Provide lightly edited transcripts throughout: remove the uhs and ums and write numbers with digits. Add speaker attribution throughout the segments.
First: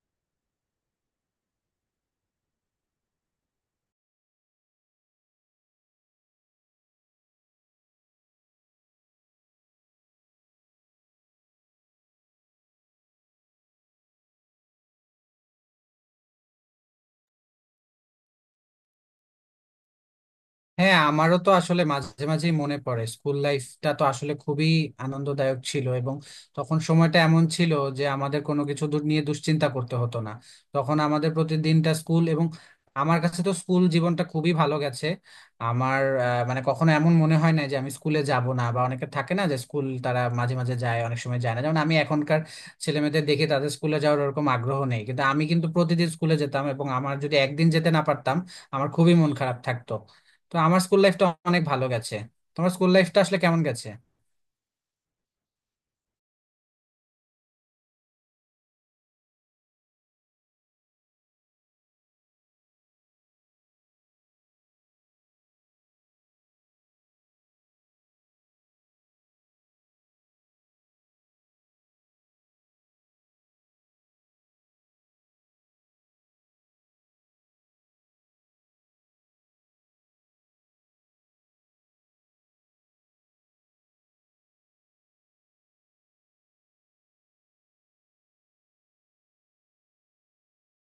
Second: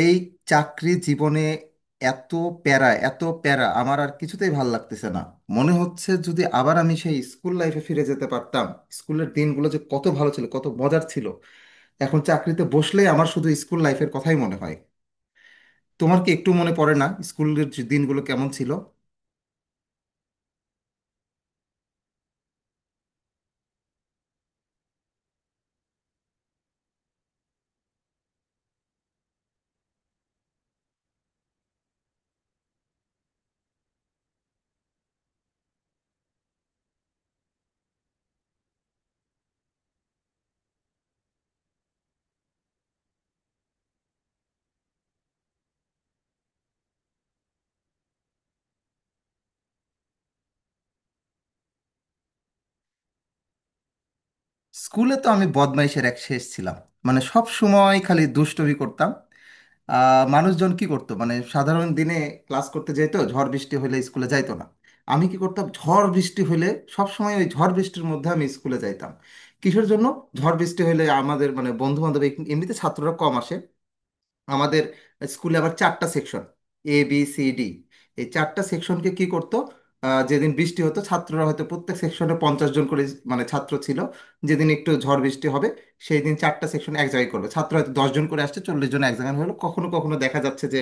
Speaker 1: এই চাকরি জীবনে এত প্যারা এত প্যারা আমার আর কিছুতেই ভাল লাগতেছে না। মনে হচ্ছে যদি আবার আমি সেই স্কুল লাইফে ফিরে যেতে পারতাম। স্কুলের দিনগুলো যে কত ভালো ছিল, কত মজার ছিল। এখন চাকরিতে বসলেই আমার শুধু স্কুল লাইফের কথাই মনে হয়। তোমার কি একটু মনে পড়ে না স্কুলের যে দিনগুলো কেমন ছিল?
Speaker 2: হ্যাঁ, আমারও তো আসলে মাঝে মাঝেই মনে পড়ে। স্কুল লাইফটা তো আসলে খুবই আনন্দদায়ক ছিল, এবং তখন সময়টা এমন ছিল যে আমাদের কোনো কিছু দূর নিয়ে দুশ্চিন্তা করতে হতো না। তখন আমাদের প্রতিদিনটা স্কুল, এবং আমার কাছে তো স্কুল জীবনটা খুবই ভালো গেছে। আমার মানে কখনো এমন মনে হয় না যে আমি স্কুলে যাব না, বা অনেকে থাকে না যে স্কুল তারা মাঝে মাঝে যায়, অনেক সময় যায় না। যেমন আমি এখনকার ছেলেমেয়েদের দেখি তাদের স্কুলে যাওয়ার ওরকম আগ্রহ নেই, কিন্তু আমি কিন্তু প্রতিদিন স্কুলে যেতাম, এবং আমার যদি একদিন যেতে না পারতাম আমার খুবই মন খারাপ থাকতো। তো আমার স্কুল লাইফটা অনেক ভালো গেছে। তোমার স্কুল লাইফটা আসলে কেমন গেছে?
Speaker 1: স্কুলে তো আমি বদমাইশের এক শেষ ছিলাম। মানে সব সময় খালি দুষ্টুমি করতাম। মানুষজন কি করতো, মানে সাধারণ দিনে ক্লাস করতে যেত, ঝড় বৃষ্টি হলে স্কুলে যাইতো না। আমি কি করতাম ঝড় বৃষ্টি হলে? সব সময় ওই ঝড় বৃষ্টির মধ্যে আমি স্কুলে যাইতাম। কিসের জন্য? ঝড় বৃষ্টি হলে আমাদের মানে বন্ধু বান্ধব, এমনিতে ছাত্ররা কম আসে। আমাদের স্কুলে আবার চারটা সেকশন, ABCD। এই চারটা সেকশনকে কি করতো, যেদিন বৃষ্টি হতো, ছাত্ররা হয়তো প্রত্যেক সেকশনে 50 জন করে মানে ছাত্র ছিল। যেদিন একটু ঝড় বৃষ্টি হবে সেই দিন চারটা সেকশন এক জায়গায় করবে, ছাত্র হয়তো 10 জন করে আসছে, 40 জন এক জায়গায় হলো। কখনো কখনো দেখা যাচ্ছে যে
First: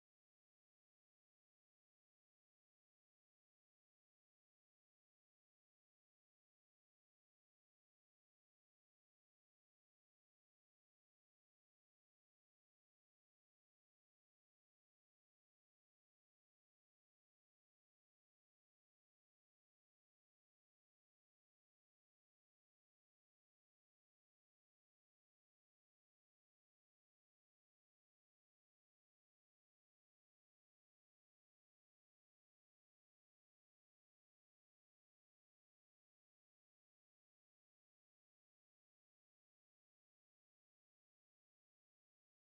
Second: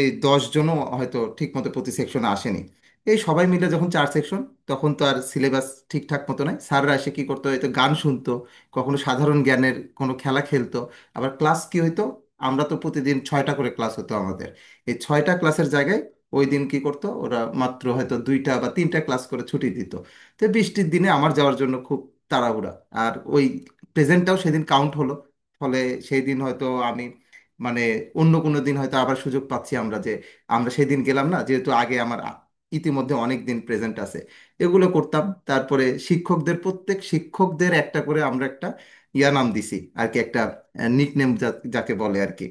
Speaker 1: এই 10 জনও হয়তো ঠিকমতো প্রতি সেকশনে আসেনি। এই সবাই মিলে যখন চার সেকশন, তখন তো আর সিলেবাস ঠিকঠাক মতো নাই। স্যাররা এসে কী করতো, হয়তো গান শুনতো, কখনো সাধারণ জ্ঞানের কোনো খেলা খেলতো। আবার ক্লাস কি হইতো, আমরা তো প্রতিদিন ছয়টা করে ক্লাস হতো আমাদের। এই ছয়টা ক্লাসের জায়গায় ওই দিন কি করতো, ওরা মাত্র হয়তো দুইটা বা তিনটা ক্লাস করে ছুটি দিত। তো বৃষ্টির দিনে আমার যাওয়ার জন্য খুব তাড়াহুড়া। আর ওই প্রেজেন্টটাও সেদিন কাউন্ট হলো। ফলে সেই দিন হয়তো আমি মানে অন্য কোনো দিন হয়তো আবার সুযোগ পাচ্ছি আমরা, যে আমরা সেদিন গেলাম না, যেহেতু আগে আমার ইতিমধ্যে অনেক দিন প্রেজেন্ট আছে। এগুলো করতাম। তারপরে শিক্ষকদের প্রত্যেক শিক্ষকদের একটা করে আমরা একটা নাম দিছি আর কি, একটা নিকনেম যাকে বলে আর কি।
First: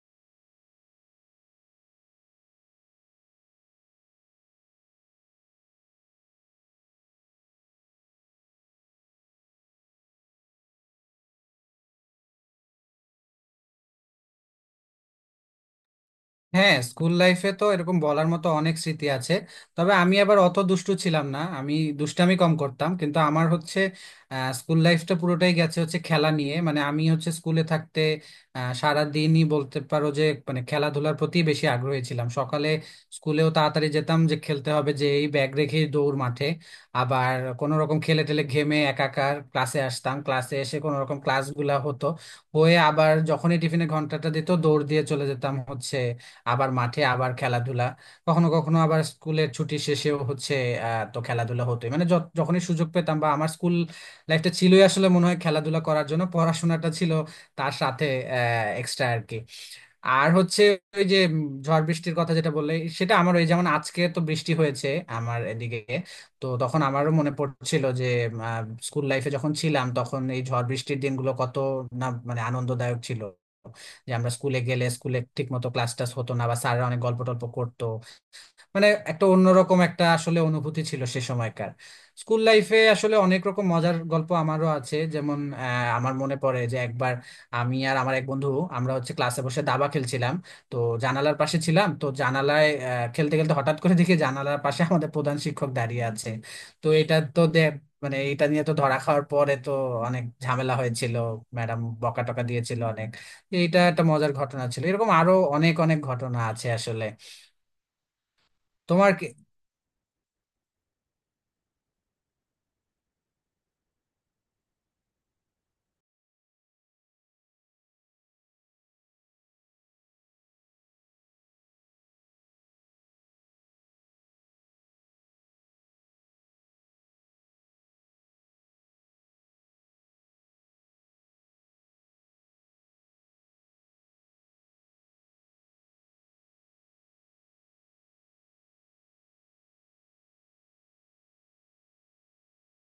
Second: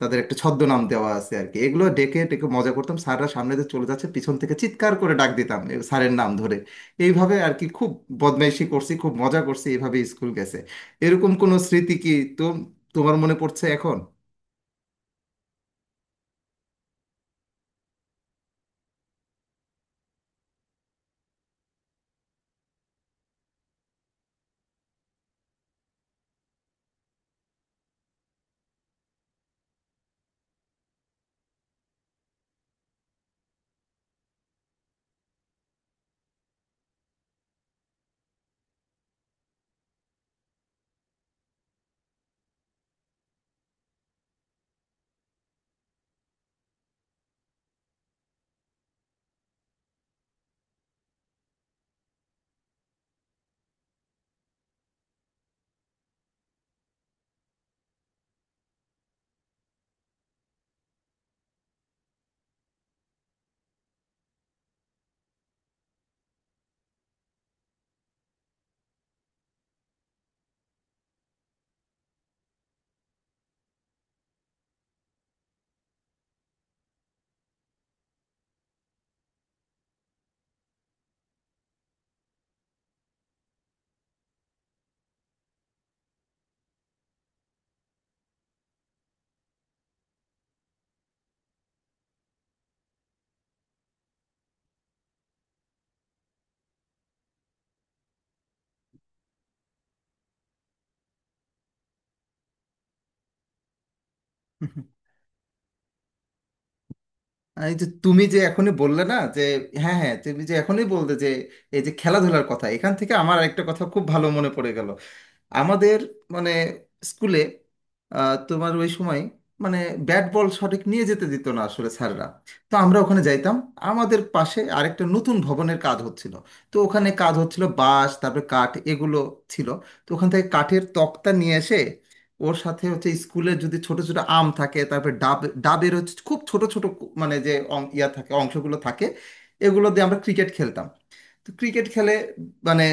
Speaker 1: তাদের একটা ছদ্মনাম দেওয়া আছে আর কি, এগুলো ডেকে ডেকে মজা করতাম। স্যাররা সামনে দিয়ে চলে যাচ্ছে, পিছন থেকে চিৎকার করে ডাক দিতাম এ স্যারের নাম ধরে। এইভাবে আর কি খুব বদমাইশি করছি, খুব মজা করছি, এইভাবে স্কুল গেছে। এরকম কোনো স্মৃতি কি তো তোমার মনে পড়ছে এখন?
Speaker 2: হ্যাঁ, স্কুল লাইফে তো এরকম বলার মতো অনেক স্মৃতি আছে। তবে আমি আবার অত দুষ্টু ছিলাম না, আমি দুষ্টামি কম করতাম। কিন্তু আমার হচ্ছে স্কুল লাইফটা পুরোটাই গেছে হচ্ছে খেলা নিয়ে। মানে আমি হচ্ছে স্কুলে থাকতে সারা দিনই বলতে পারো যে মানে খেলাধুলার প্রতি বেশি আগ্রহী ছিলাম। সকালে স্কুলেও তাড়াতাড়ি যেতাম যে খেলতে হবে, যে এই ব্যাগ রেখে দৌড় মাঠে। আবার কোনো রকম খেলে টেলে ঘেমে একাকার ক্লাসে আসতাম, ক্লাসে এসে কোনো রকম ক্লাসগুলা হতো। হয়ে আবার যখনই টিফিনে ঘন্টাটা দিত, দৌড় দিয়ে চলে যেতাম হচ্ছে আবার মাঠে, আবার খেলাধুলা। কখনো কখনো আবার স্কুলের ছুটি শেষেও হচ্ছে তো খেলাধুলা হতোই। মানে যখনই সুযোগ পেতাম, বা আমার স্কুল লাইফটা ছিলই আসলে মনে হয় খেলাধুলা করার জন্য, পড়াশোনাটা ছিল তার সাথে এক্সট্রা আর কি। আর হচ্ছে ওই যে ঝড় বৃষ্টির কথা যেটা বললে, সেটা আমার ওই যেমন আজকে তো বৃষ্টি হয়েছে আমার এদিকে, তো তখন আমারও মনে পড়ছিল যে স্কুল লাইফে যখন ছিলাম তখন এই ঝড় বৃষ্টির দিনগুলো কত না মানে আনন্দদায়ক ছিল। যে আমরা স্কুলে গেলে স্কুলে ঠিক মতো ক্লাস টাস হতো না, বা স্যাররা অনেক গল্প টল্প করতো। মানে একটা অন্যরকম একটা আসলে অনুভূতি ছিল সে সময়কার। স্কুল লাইফে আসলে অনেক রকম মজার গল্প আমারও আছে, যেমন আমার মনে পড়ে যে একবার আমি আর আমার এক বন্ধু, আমরা হচ্ছে ক্লাসে বসে দাবা খেলছিলাম। তো জানালার পাশে ছিলাম, তো জানালায় খেলতে খেলতে হঠাৎ করে দেখি জানালার পাশে আমাদের প্রধান শিক্ষক দাঁড়িয়ে আছে। তো এটা তো মানে এটা নিয়ে তো ধরা খাওয়ার পরে তো অনেক ঝামেলা হয়েছিল, ম্যাডাম বকা টকা দিয়েছিল অনেক। এইটা একটা মজার ঘটনা ছিল, এরকম আরো অনেক অনেক ঘটনা আছে আসলে।
Speaker 1: এই যে তুমি যে এখনই বললে
Speaker 2: তোমার
Speaker 1: না
Speaker 2: কি-
Speaker 1: যে, হ্যাঁ হ্যাঁ, তুমি যে এখনই বললে যে এই যে খেলাধুলার কথা, এখান থেকে আমার আরেকটা কথা খুব ভালো মনে পড়ে গেল। আমাদের মানে স্কুলে তোমার ওই সময় মানে ব্যাট বল সঠিক নিয়ে যেতে দিত না আসলে স্যাররা। তো আমরা ওখানে যাইতাম। আমাদের পাশে আরেকটা নতুন ভবনের কাজ হচ্ছিল। তো ওখানে কাজ হচ্ছিল, বাঁশ তারপরে কাঠ এগুলো ছিল। তো ওখান থেকে কাঠের তক্তা নিয়ে এসে ওর সাথে হচ্ছে স্কুলের যদি ছোট ছোট আম থাকে, তারপরে ডাব, ডাবের হচ্ছে খুব ছোট ছোট মানে যে অং- ইয়া থাকে অংশগুলো থাকে, এগুলো দিয়ে আমরা ক্রিকেট খেলতাম। তো ক্রিকেট খেলে মানে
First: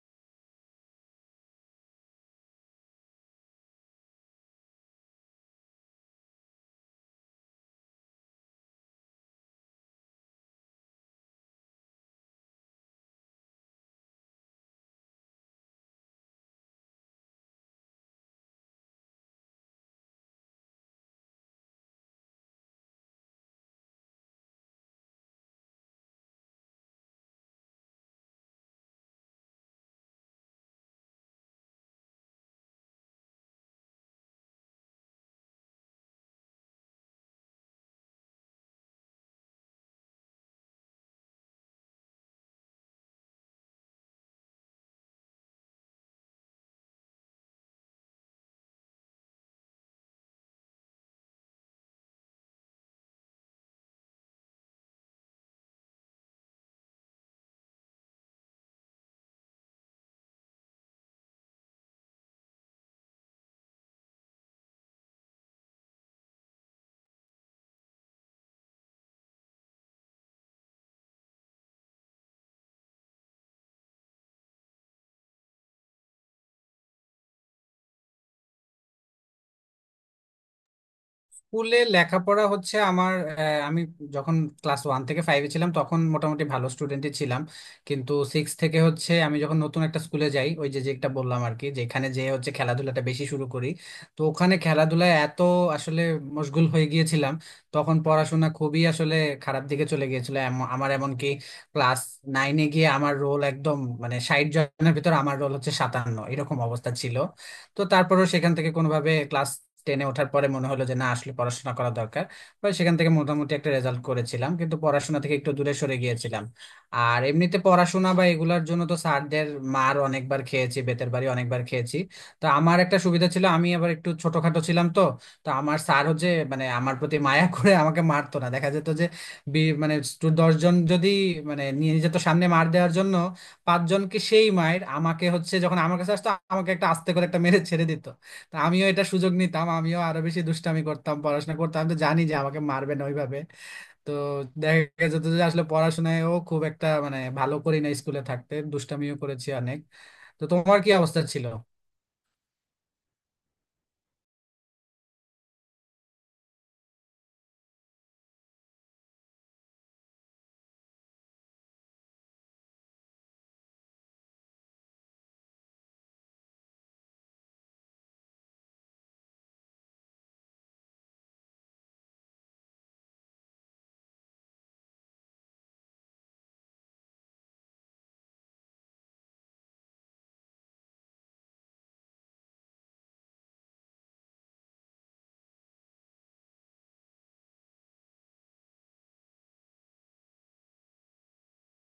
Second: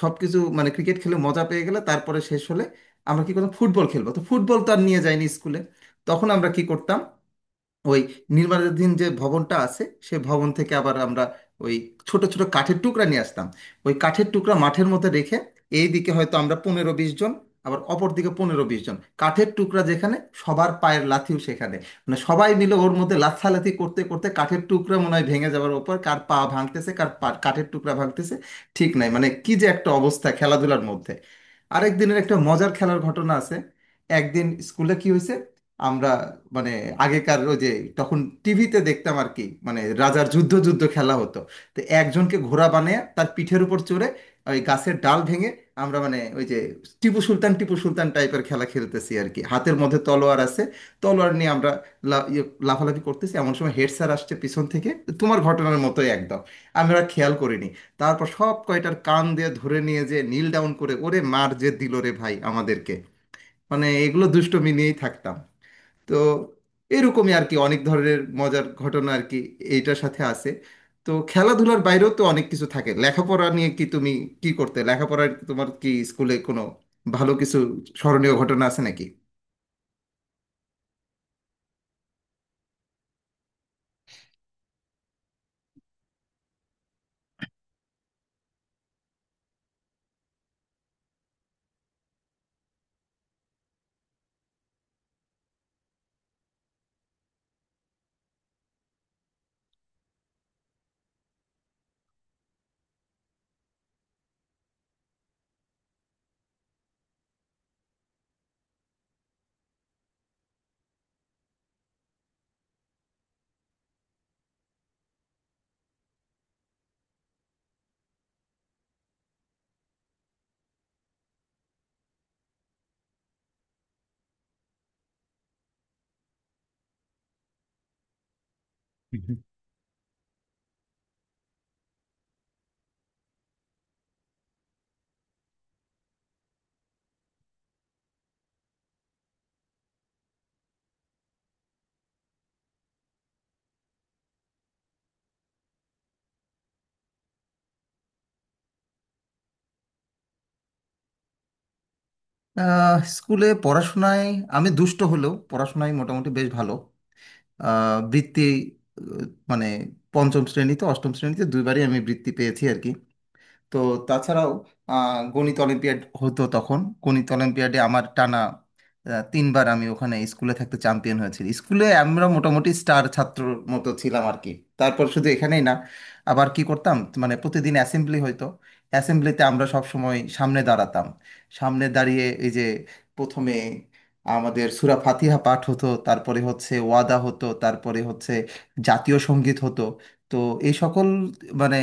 Speaker 1: সবকিছু মানে ক্রিকেট খেলে মজা পেয়ে গেলে, তারপরে শেষ হলে আমরা কি করতাম, ফুটবল খেলবো, তো ফুটবল তো আর নিয়ে যাইনি স্কুলে। তখন আমরা কি করতাম, ওই নির্মাণাধীন যে ভবনটা আছে সেই ভবন থেকে আবার আমরা ওই ছোট ছোট কাঠের টুকরা নিয়ে আসতাম। ওই কাঠের টুকরা মাঠের মধ্যে রেখে, এই দিকে হয়তো আমরা 15-20 জন, আবার অপর দিকে 15-20 জন। কাঠের টুকরা যেখানে সবার পায়ের লাথিও সেখানে, মানে সবাই মিলে ওর মধ্যে লাথালাথি করতে করতে কাঠের টুকরা মনে হয় ভেঙে যাওয়ার ওপর, কার পা ভাঙতেছে, কাঠের টুকরা ভাঙতেছে ঠিক নাই, মানে কি যে একটা অবস্থা খেলাধুলার মধ্যে। আরেক দিনের একটা মজার খেলার ঘটনা আছে। একদিন স্কুলে কি হয়েছে, আমরা মানে আগেকার ওই যে তখন টিভিতে দেখতাম আর কি, মানে রাজার যুদ্ধ যুদ্ধ খেলা হতো। তো একজনকে ঘোড়া বানিয়ে তার পিঠের উপর চড়ে ওই গাছের ডাল ভেঙে আমরা মানে ওই যে টিপু সুলতান টিপু সুলতান টাইপের খেলা খেলতেছি আর কি, হাতের মধ্যে তলোয়ার আছে। তলোয়ার নিয়ে আমরা লা- ইয়ে, লাফালাফি করতেছি, এমন সময় হেড স্যার আসছে পিছন থেকে। তোমার ঘটনার মতোই একদম, আমরা খেয়াল করিনি। তারপর সব কয়টার কান দিয়ে ধরে নিয়ে যে নীল ডাউন করে ওরে মার যে দিল রে ভাই আমাদেরকে! মানে এগুলো দুষ্টুমি নিয়েই থাকতাম। তো এরকমই আর কি অনেক ধরনের মজার ঘটনা আর কি এইটার সাথে আছে। তো খেলাধুলার বাইরেও তো অনেক কিছু থাকে, লেখাপড়া নিয়ে কি তুমি কি করতে লেখাপড়ার, তোমার কি স্কুলে কোনো ভালো কিছু স্মরণীয় ঘটনা আছে নাকি?
Speaker 2: স্কুলে লেখাপড়া হচ্ছে আমার, আমি যখন ক্লাস 1 থেকে 5-এ ছিলাম তখন মোটামুটি ভালো স্টুডেন্টই ছিলাম। কিন্তু 6 থেকে হচ্ছে আমি যখন নতুন একটা স্কুলে যাই, ওই যে যেটা বললাম আর কি, যেখানে যে হচ্ছে খেলাধুলাটা বেশি শুরু করি। তো ওখানে খেলাধুলায় এত আসলে মশগুল হয়ে গিয়েছিলাম, তখন পড়াশোনা খুবই আসলে খারাপ দিকে চলে গিয়েছিল। আমার এমনকি ক্লাস 9-এ গিয়ে আমার রোল একদম মানে 60 জনের ভিতর আমার রোল হচ্ছে 57, এরকম অবস্থা ছিল। তো তারপরেও সেখান থেকে কোনোভাবে ক্লাস 10-এ ওঠার পরে মনে হলো যে না আসলে পড়াশোনা করা দরকার। তো সেখান থেকে মোটামুটি একটা রেজাল্ট করেছিলাম, কিন্তু পড়াশোনা থেকে একটু দূরে সরে গিয়েছিলাম। আর এমনিতে পড়াশোনা বা এগুলার জন্য তো স্যারদের মার অনেকবার খেয়েছি, বেতের বাড়ি অনেকবার খেয়েছি। তো আমার একটা সুবিধা ছিল, আমি আবার একটু ছোটখাটো ছিলাম, তো তো আমার স্যার হচ্ছে মানে আমার প্রতি মায়া করে আমাকে মারতো না। দেখা যেত যে মানে দশজন যদি মানে নিয়ে যেত সামনে মার দেওয়ার জন্য, পাঁচজনকে সেই মায়ের, আমাকে হচ্ছে যখন আমার কাছে আসতো আমাকে একটা আস্তে করে একটা মেরে ছেড়ে দিত। তা আমিও এটা সুযোগ নিতাম, আমিও আরো বেশি দুষ্টামি করতাম, পড়াশোনা করতাম, আমি তো জানি যে আমাকে মারবে না ওইভাবে। তো দেখা যেত যে আসলে পড়াশোনায়ও খুব একটা মানে ভালো করি না, স্কুলে থাকতে দুষ্টামিও করেছি অনেক। তো তোমার কি অবস্থা ছিল?
Speaker 1: স্কুলে পড়াশোনায় আমি দুষ্ট হলেও পড়াশোনায় মোটামুটি বেশ ভালো। আহ, বৃত্তি আহ, মানে পঞ্চম শ্রেণীতে অষ্টম শ্রেণীতে দুইবারই আমি বৃত্তি পেয়েছি আর কি। তো তাছাড়াও গণিত অলিম্পিয়াড হতো তখন। গণিত অলিম্পিয়াডে আমার টানা তিনবার আমি ওখানে স্কুলে থাকতে চ্যাম্পিয়ন হয়েছি। স্কুলে আমরা মোটামুটি স্টার ছাত্রর মতো ছিলাম আর কি। তারপর শুধু এখানেই না, আবার কি করতাম মানে প্রতিদিন অ্যাসেম্বলি হইতো। অ্যাসেম্বলিতে আমরা সব সময় সামনে দাঁড়াতাম। সামনে দাঁড়িয়ে এই যে প্রথমে আমাদের সুরা ফাতিহা পাঠ হতো, তারপরে হচ্ছে ওয়াদা হতো, তারপরে হচ্ছে জাতীয় সঙ্গীত হতো। তো এই সকল মানে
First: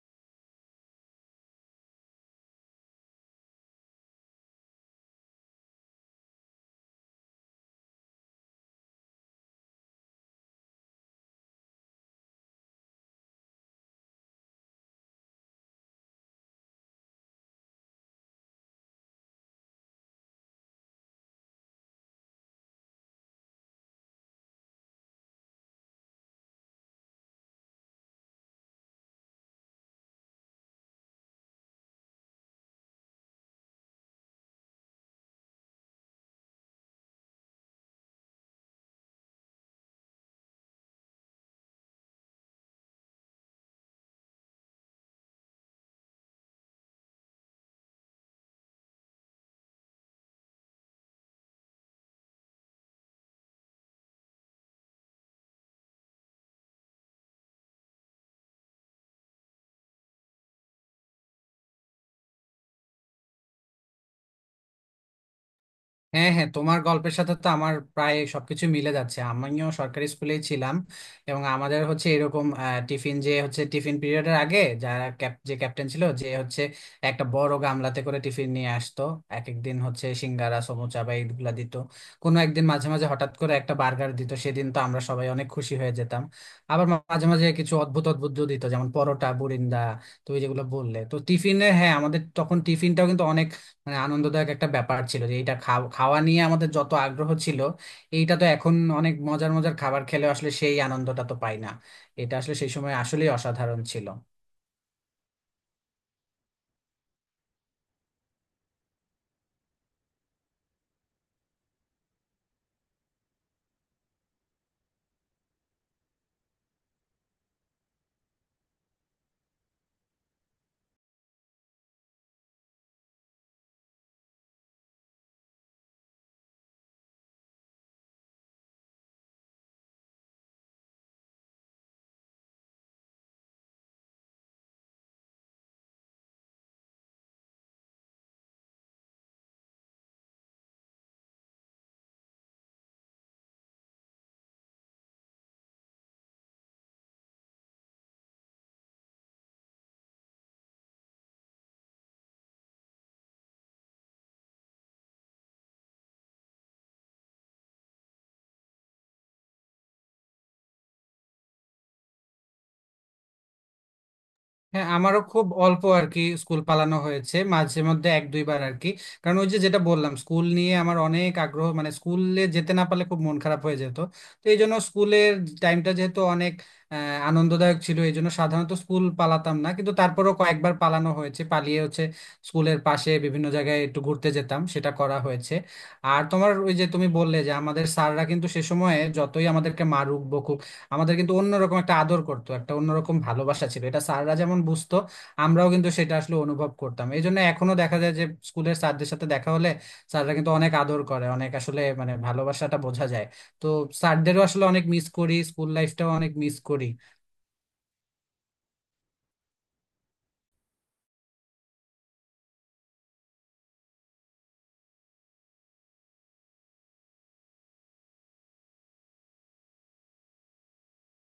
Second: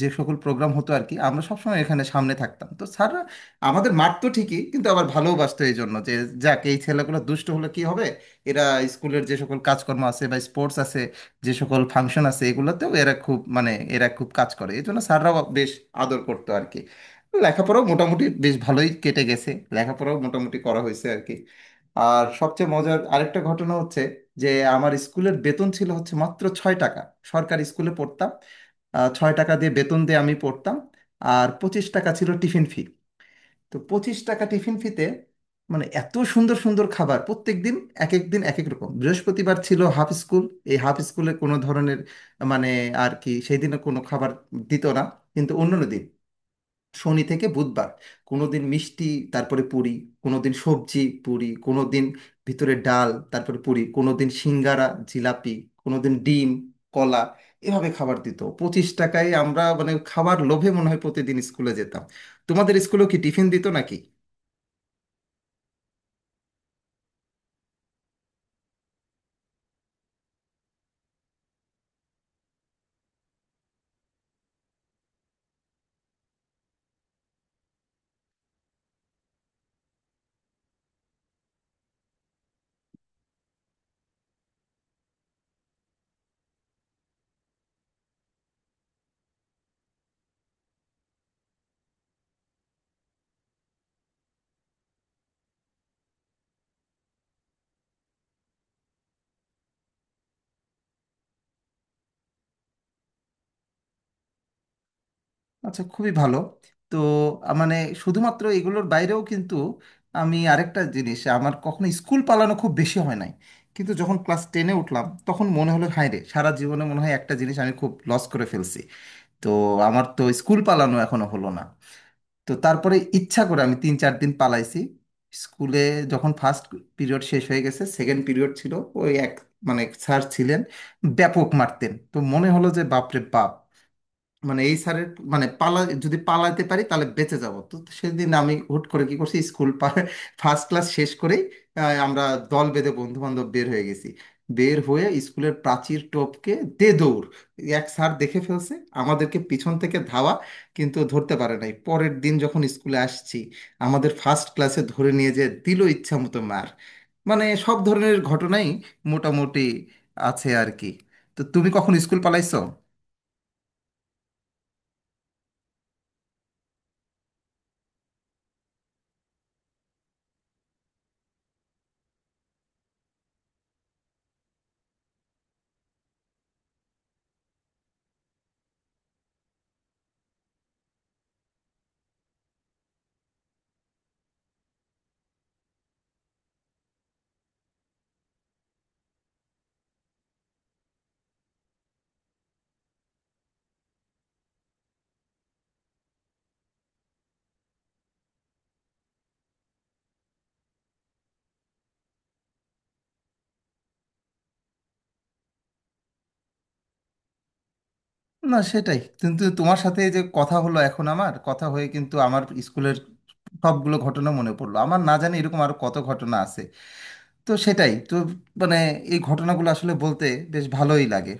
Speaker 1: যে সকল প্রোগ্রাম হতো আর কি, আমরা সবসময় এখানে সামনে থাকতাম। তো স্যাররা আমাদের মারতো ঠিকই, কিন্তু আবার ভালোবাসতো এই জন্য যে যাক এই ছেলেগুলো দুষ্ট হলে কি হবে, এরা স্কুলের যে সকল কাজকর্ম আছে বা স্পোর্টস আছে যে সকল ফাংশন আছে এগুলোতেও এরা খুব মানে এরা খুব কাজ করে, এই জন্য স্যাররাও বেশ আদর করতো আর কি। লেখাপড়াও মোটামুটি বেশ ভালোই কেটে গেছে। লেখাপড়াও মোটামুটি করা হয়েছে আর কি। আর সবচেয়ে মজার আরেকটা ঘটনা হচ্ছে যে আমার স্কুলের বেতন ছিল হচ্ছে মাত্র 6 টাকা। সরকারি স্কুলে পড়তাম। 6 টাকা দিয়ে বেতন দিয়ে আমি পড়তাম। আর 25 টাকা ছিল টিফিন ফি। তো 25 টাকা টিফিন ফিতে মানে এত সুন্দর সুন্দর খাবার প্রত্যেক দিন। এক এক দিন এক এক রকম। বৃহস্পতিবার ছিল হাফ স্কুল। এই হাফ স্কুলে কোনো ধরনের মানে আর কি সেই দিনে কোনো খাবার দিত না। কিন্তু অন্যান্য দিন, শনি থেকে বুধবার, কোনোদিন মিষ্টি, তারপরে পুরি, কোনোদিন সবজি পুরি, কোনোদিন ভিতরে ডাল তারপরে পুরি, কোনোদিন সিঙ্গারা জিলাপি, কোনোদিন ডিম, কলা, এভাবে খাবার দিত। 25 টাকায় আমরা মানে খাবার লোভে মনে হয় প্রতিদিন স্কুলে যেতাম। তোমাদের স্কুলেও কি টিফিন দিত নাকি?
Speaker 2: হ্যাঁ, হ্যাঁ, তোমার গল্পের সাথে তো আমার প্রায় সবকিছু মিলে যাচ্ছে। আমিও সরকারি স্কুলেই ছিলাম, এবং আমাদের হচ্ছে এরকম টিফিন যে হচ্ছে টিফিন পিরিয়ডের আগে যারা যে ক্যাপ্টেন ছিল, যে হচ্ছে একটা বড় গামলাতে করে টিফিন নিয়ে আসতো। এক একদিন হচ্ছে সিঙ্গারা সমুচা বা এইগুলা দিত। কোনো একদিন মাঝে মাঝে হঠাৎ করে একটা বার্গার দিত, সেদিন তো আমরা সবাই অনেক খুশি হয়ে যেতাম। আবার মাঝে মাঝে কিছু অদ্ভুত অদ্ভুত দিত যেমন পরোটা বুরিন্দা। তুমি যেগুলো বললে তো টিফিনে, হ্যাঁ, আমাদের তখন টিফিনটাও কিন্তু মানে আনন্দদায়ক একটা ব্যাপার ছিল। যে এটা খাওয়া নিয়ে আমাদের যত আগ্রহ ছিল এইটা তো এখন অনেক মজার মজার খাবার খেলে আসলে সেই আনন্দটা তো পাই না। এটা আসলে সেই সময় আসলেই অসাধারণ ছিল।
Speaker 1: আচ্ছা, খুবই ভালো। তো মানে শুধুমাত্র এগুলোর বাইরেও কিন্তু আমি আরেকটা জিনিস, আমার কখনো স্কুল পালানো খুব বেশি হয় নাই। কিন্তু যখন ক্লাস টেনে উঠলাম তখন মনে হলো, হায় রে, সারা জীবনে মনে হয় একটা জিনিস আমি খুব লস করে ফেলছি। তো আমার তো স্কুল পালানো এখনো হলো না। তো তারপরে ইচ্ছা করে আমি 3-4 দিন পালাইছি স্কুলে। যখন ফার্স্ট পিরিয়ড শেষ হয়ে গেছে, সেকেন্ড পিরিয়ড ছিল ওই এক মানে স্যার ছিলেন ব্যাপক মারতেন, তো মনে হলো যে বাপরে বাপ, মানে এই স্যারের মানে পালা, যদি পালাতে পারি তাহলে বেঁচে যাব। তো সেদিন আমি হুট করে কি করছি, স্কুল ফার্স্ট ক্লাস শেষ করেই আমরা দল বেঁধে বন্ধু বান্ধব বের হয়ে গেছি। বের হয়ে স্কুলের প্রাচীর টপকে দে দৌড়। এক স্যার দেখে ফেলছে, আমাদেরকে পিছন থেকে ধাওয়া, কিন্তু ধরতে পারে নাই। পরের দিন যখন স্কুলে আসছি, আমাদের ফার্স্ট ক্লাসে ধরে নিয়ে যেয়ে দিল ইচ্ছা মতো মার। মানে সব ধরনের ঘটনাই মোটামুটি আছে আর কি। তো তুমি কখন স্কুল পালাইছো?
Speaker 2: হ্যাঁ, আমারও খুব অল্প আর কি স্কুল পালানো হয়েছে, মাঝে মধ্যে এক দুইবার আর কি। কারণ ওই যে যেটা বললাম, স্কুল নিয়ে আমার অনেক আগ্রহ, মানে স্কুলে যেতে না পারলে খুব মন খারাপ হয়ে যেত। তো এই জন্য স্কুলের টাইমটা যেহেতু অনেক আহ, আনন্দদায়ক ছিল, এই জন্য সাধারণত স্কুল পালাতাম না। কিন্তু তারপরেও কয়েকবার পালানো হয়েছে, পালিয়ে হচ্ছে স্কুলের পাশে বিভিন্ন জায়গায় একটু ঘুরতে যেতাম, সেটা করা হয়েছে। আর তোমার ওই যে তুমি বললে যে আমাদের স্যাররা কিন্তু সে সময়ে যতই আমাদেরকে মারুক বকুক, আমাদের কিন্তু অন্যরকম একটা আদর করতো, একটা অন্যরকম ভালোবাসা ছিল। এটা স্যাররা যেমন বুঝতো, আমরাও কিন্তু সেটা আসলে অনুভব করতাম। এই জন্য এখনো দেখা যায় যে স্কুলের স্যারদের সাথে দেখা হলে স্যাররা কিন্তু অনেক আদর করে, অনেক আসলে মানে ভালোবাসাটা বোঝা যায়। তো স্যারদেরও আসলে অনেক মিস করি, স্কুল লাইফটাও অনেক মিস করি।
Speaker 1: না, সেটাই। কিন্তু তোমার সাথে এই যে কথা হলো এখন আমার কথা হয়ে, কিন্তু আমার স্কুলের সবগুলো ঘটনা মনে পড়লো, আমার না জানি এরকম আরো কত ঘটনা আছে। তো সেটাই তো মানে এই ঘটনাগুলো আসলে বলতে বেশ ভালোই লাগে।